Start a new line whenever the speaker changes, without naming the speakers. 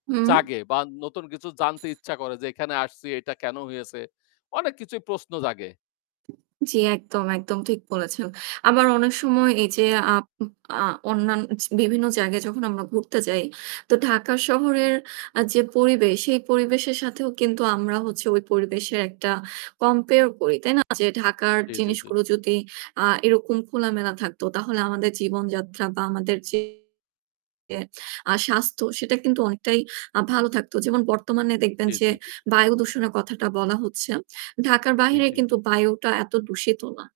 হুম।
জাগে বা নতুন কিছু জানতে ইচ্ছা করে যে এখানে আসছি এটা কেন হয়েছে? অনেক কিছুই প্রশ্ন জাগে।
জি, একদম, একদম। ঠিক বলেছেন। আবার অনেক সময় এই যে আপ আ অন্যান বিভিন্ন জায়গায় যখন আমরা ঘুরতে যাই তো ঢাকা শহরের আ যে পরিবেশ সেই পরিবেশের সাথেও কিন্তু আমরা হচ্ছে ওই পরিবেশের একটা কম্পেয়ার করি, তাই না? যে ঢাকার
জি, জি, জি,
জিনিসগুলো
জি।
যদি আ এরকম খোলামেলা থাকতো তাহলে আমাদের জীবনযাত্রা বা আমাদের যে আ স্বাস্থ্য সেটা কিন্তু অনেকটাই আ ভালো থাকতো। যেমন বর্তমানে দেখবেন
জি,
যে
জি, জি।
বায়ুদূষণের কথাটা বলা হচ্ছে। ঢাকার
জি,
বাহিরে
জি, জি।
কিন্তু বায়ুটা এত দূষিত না।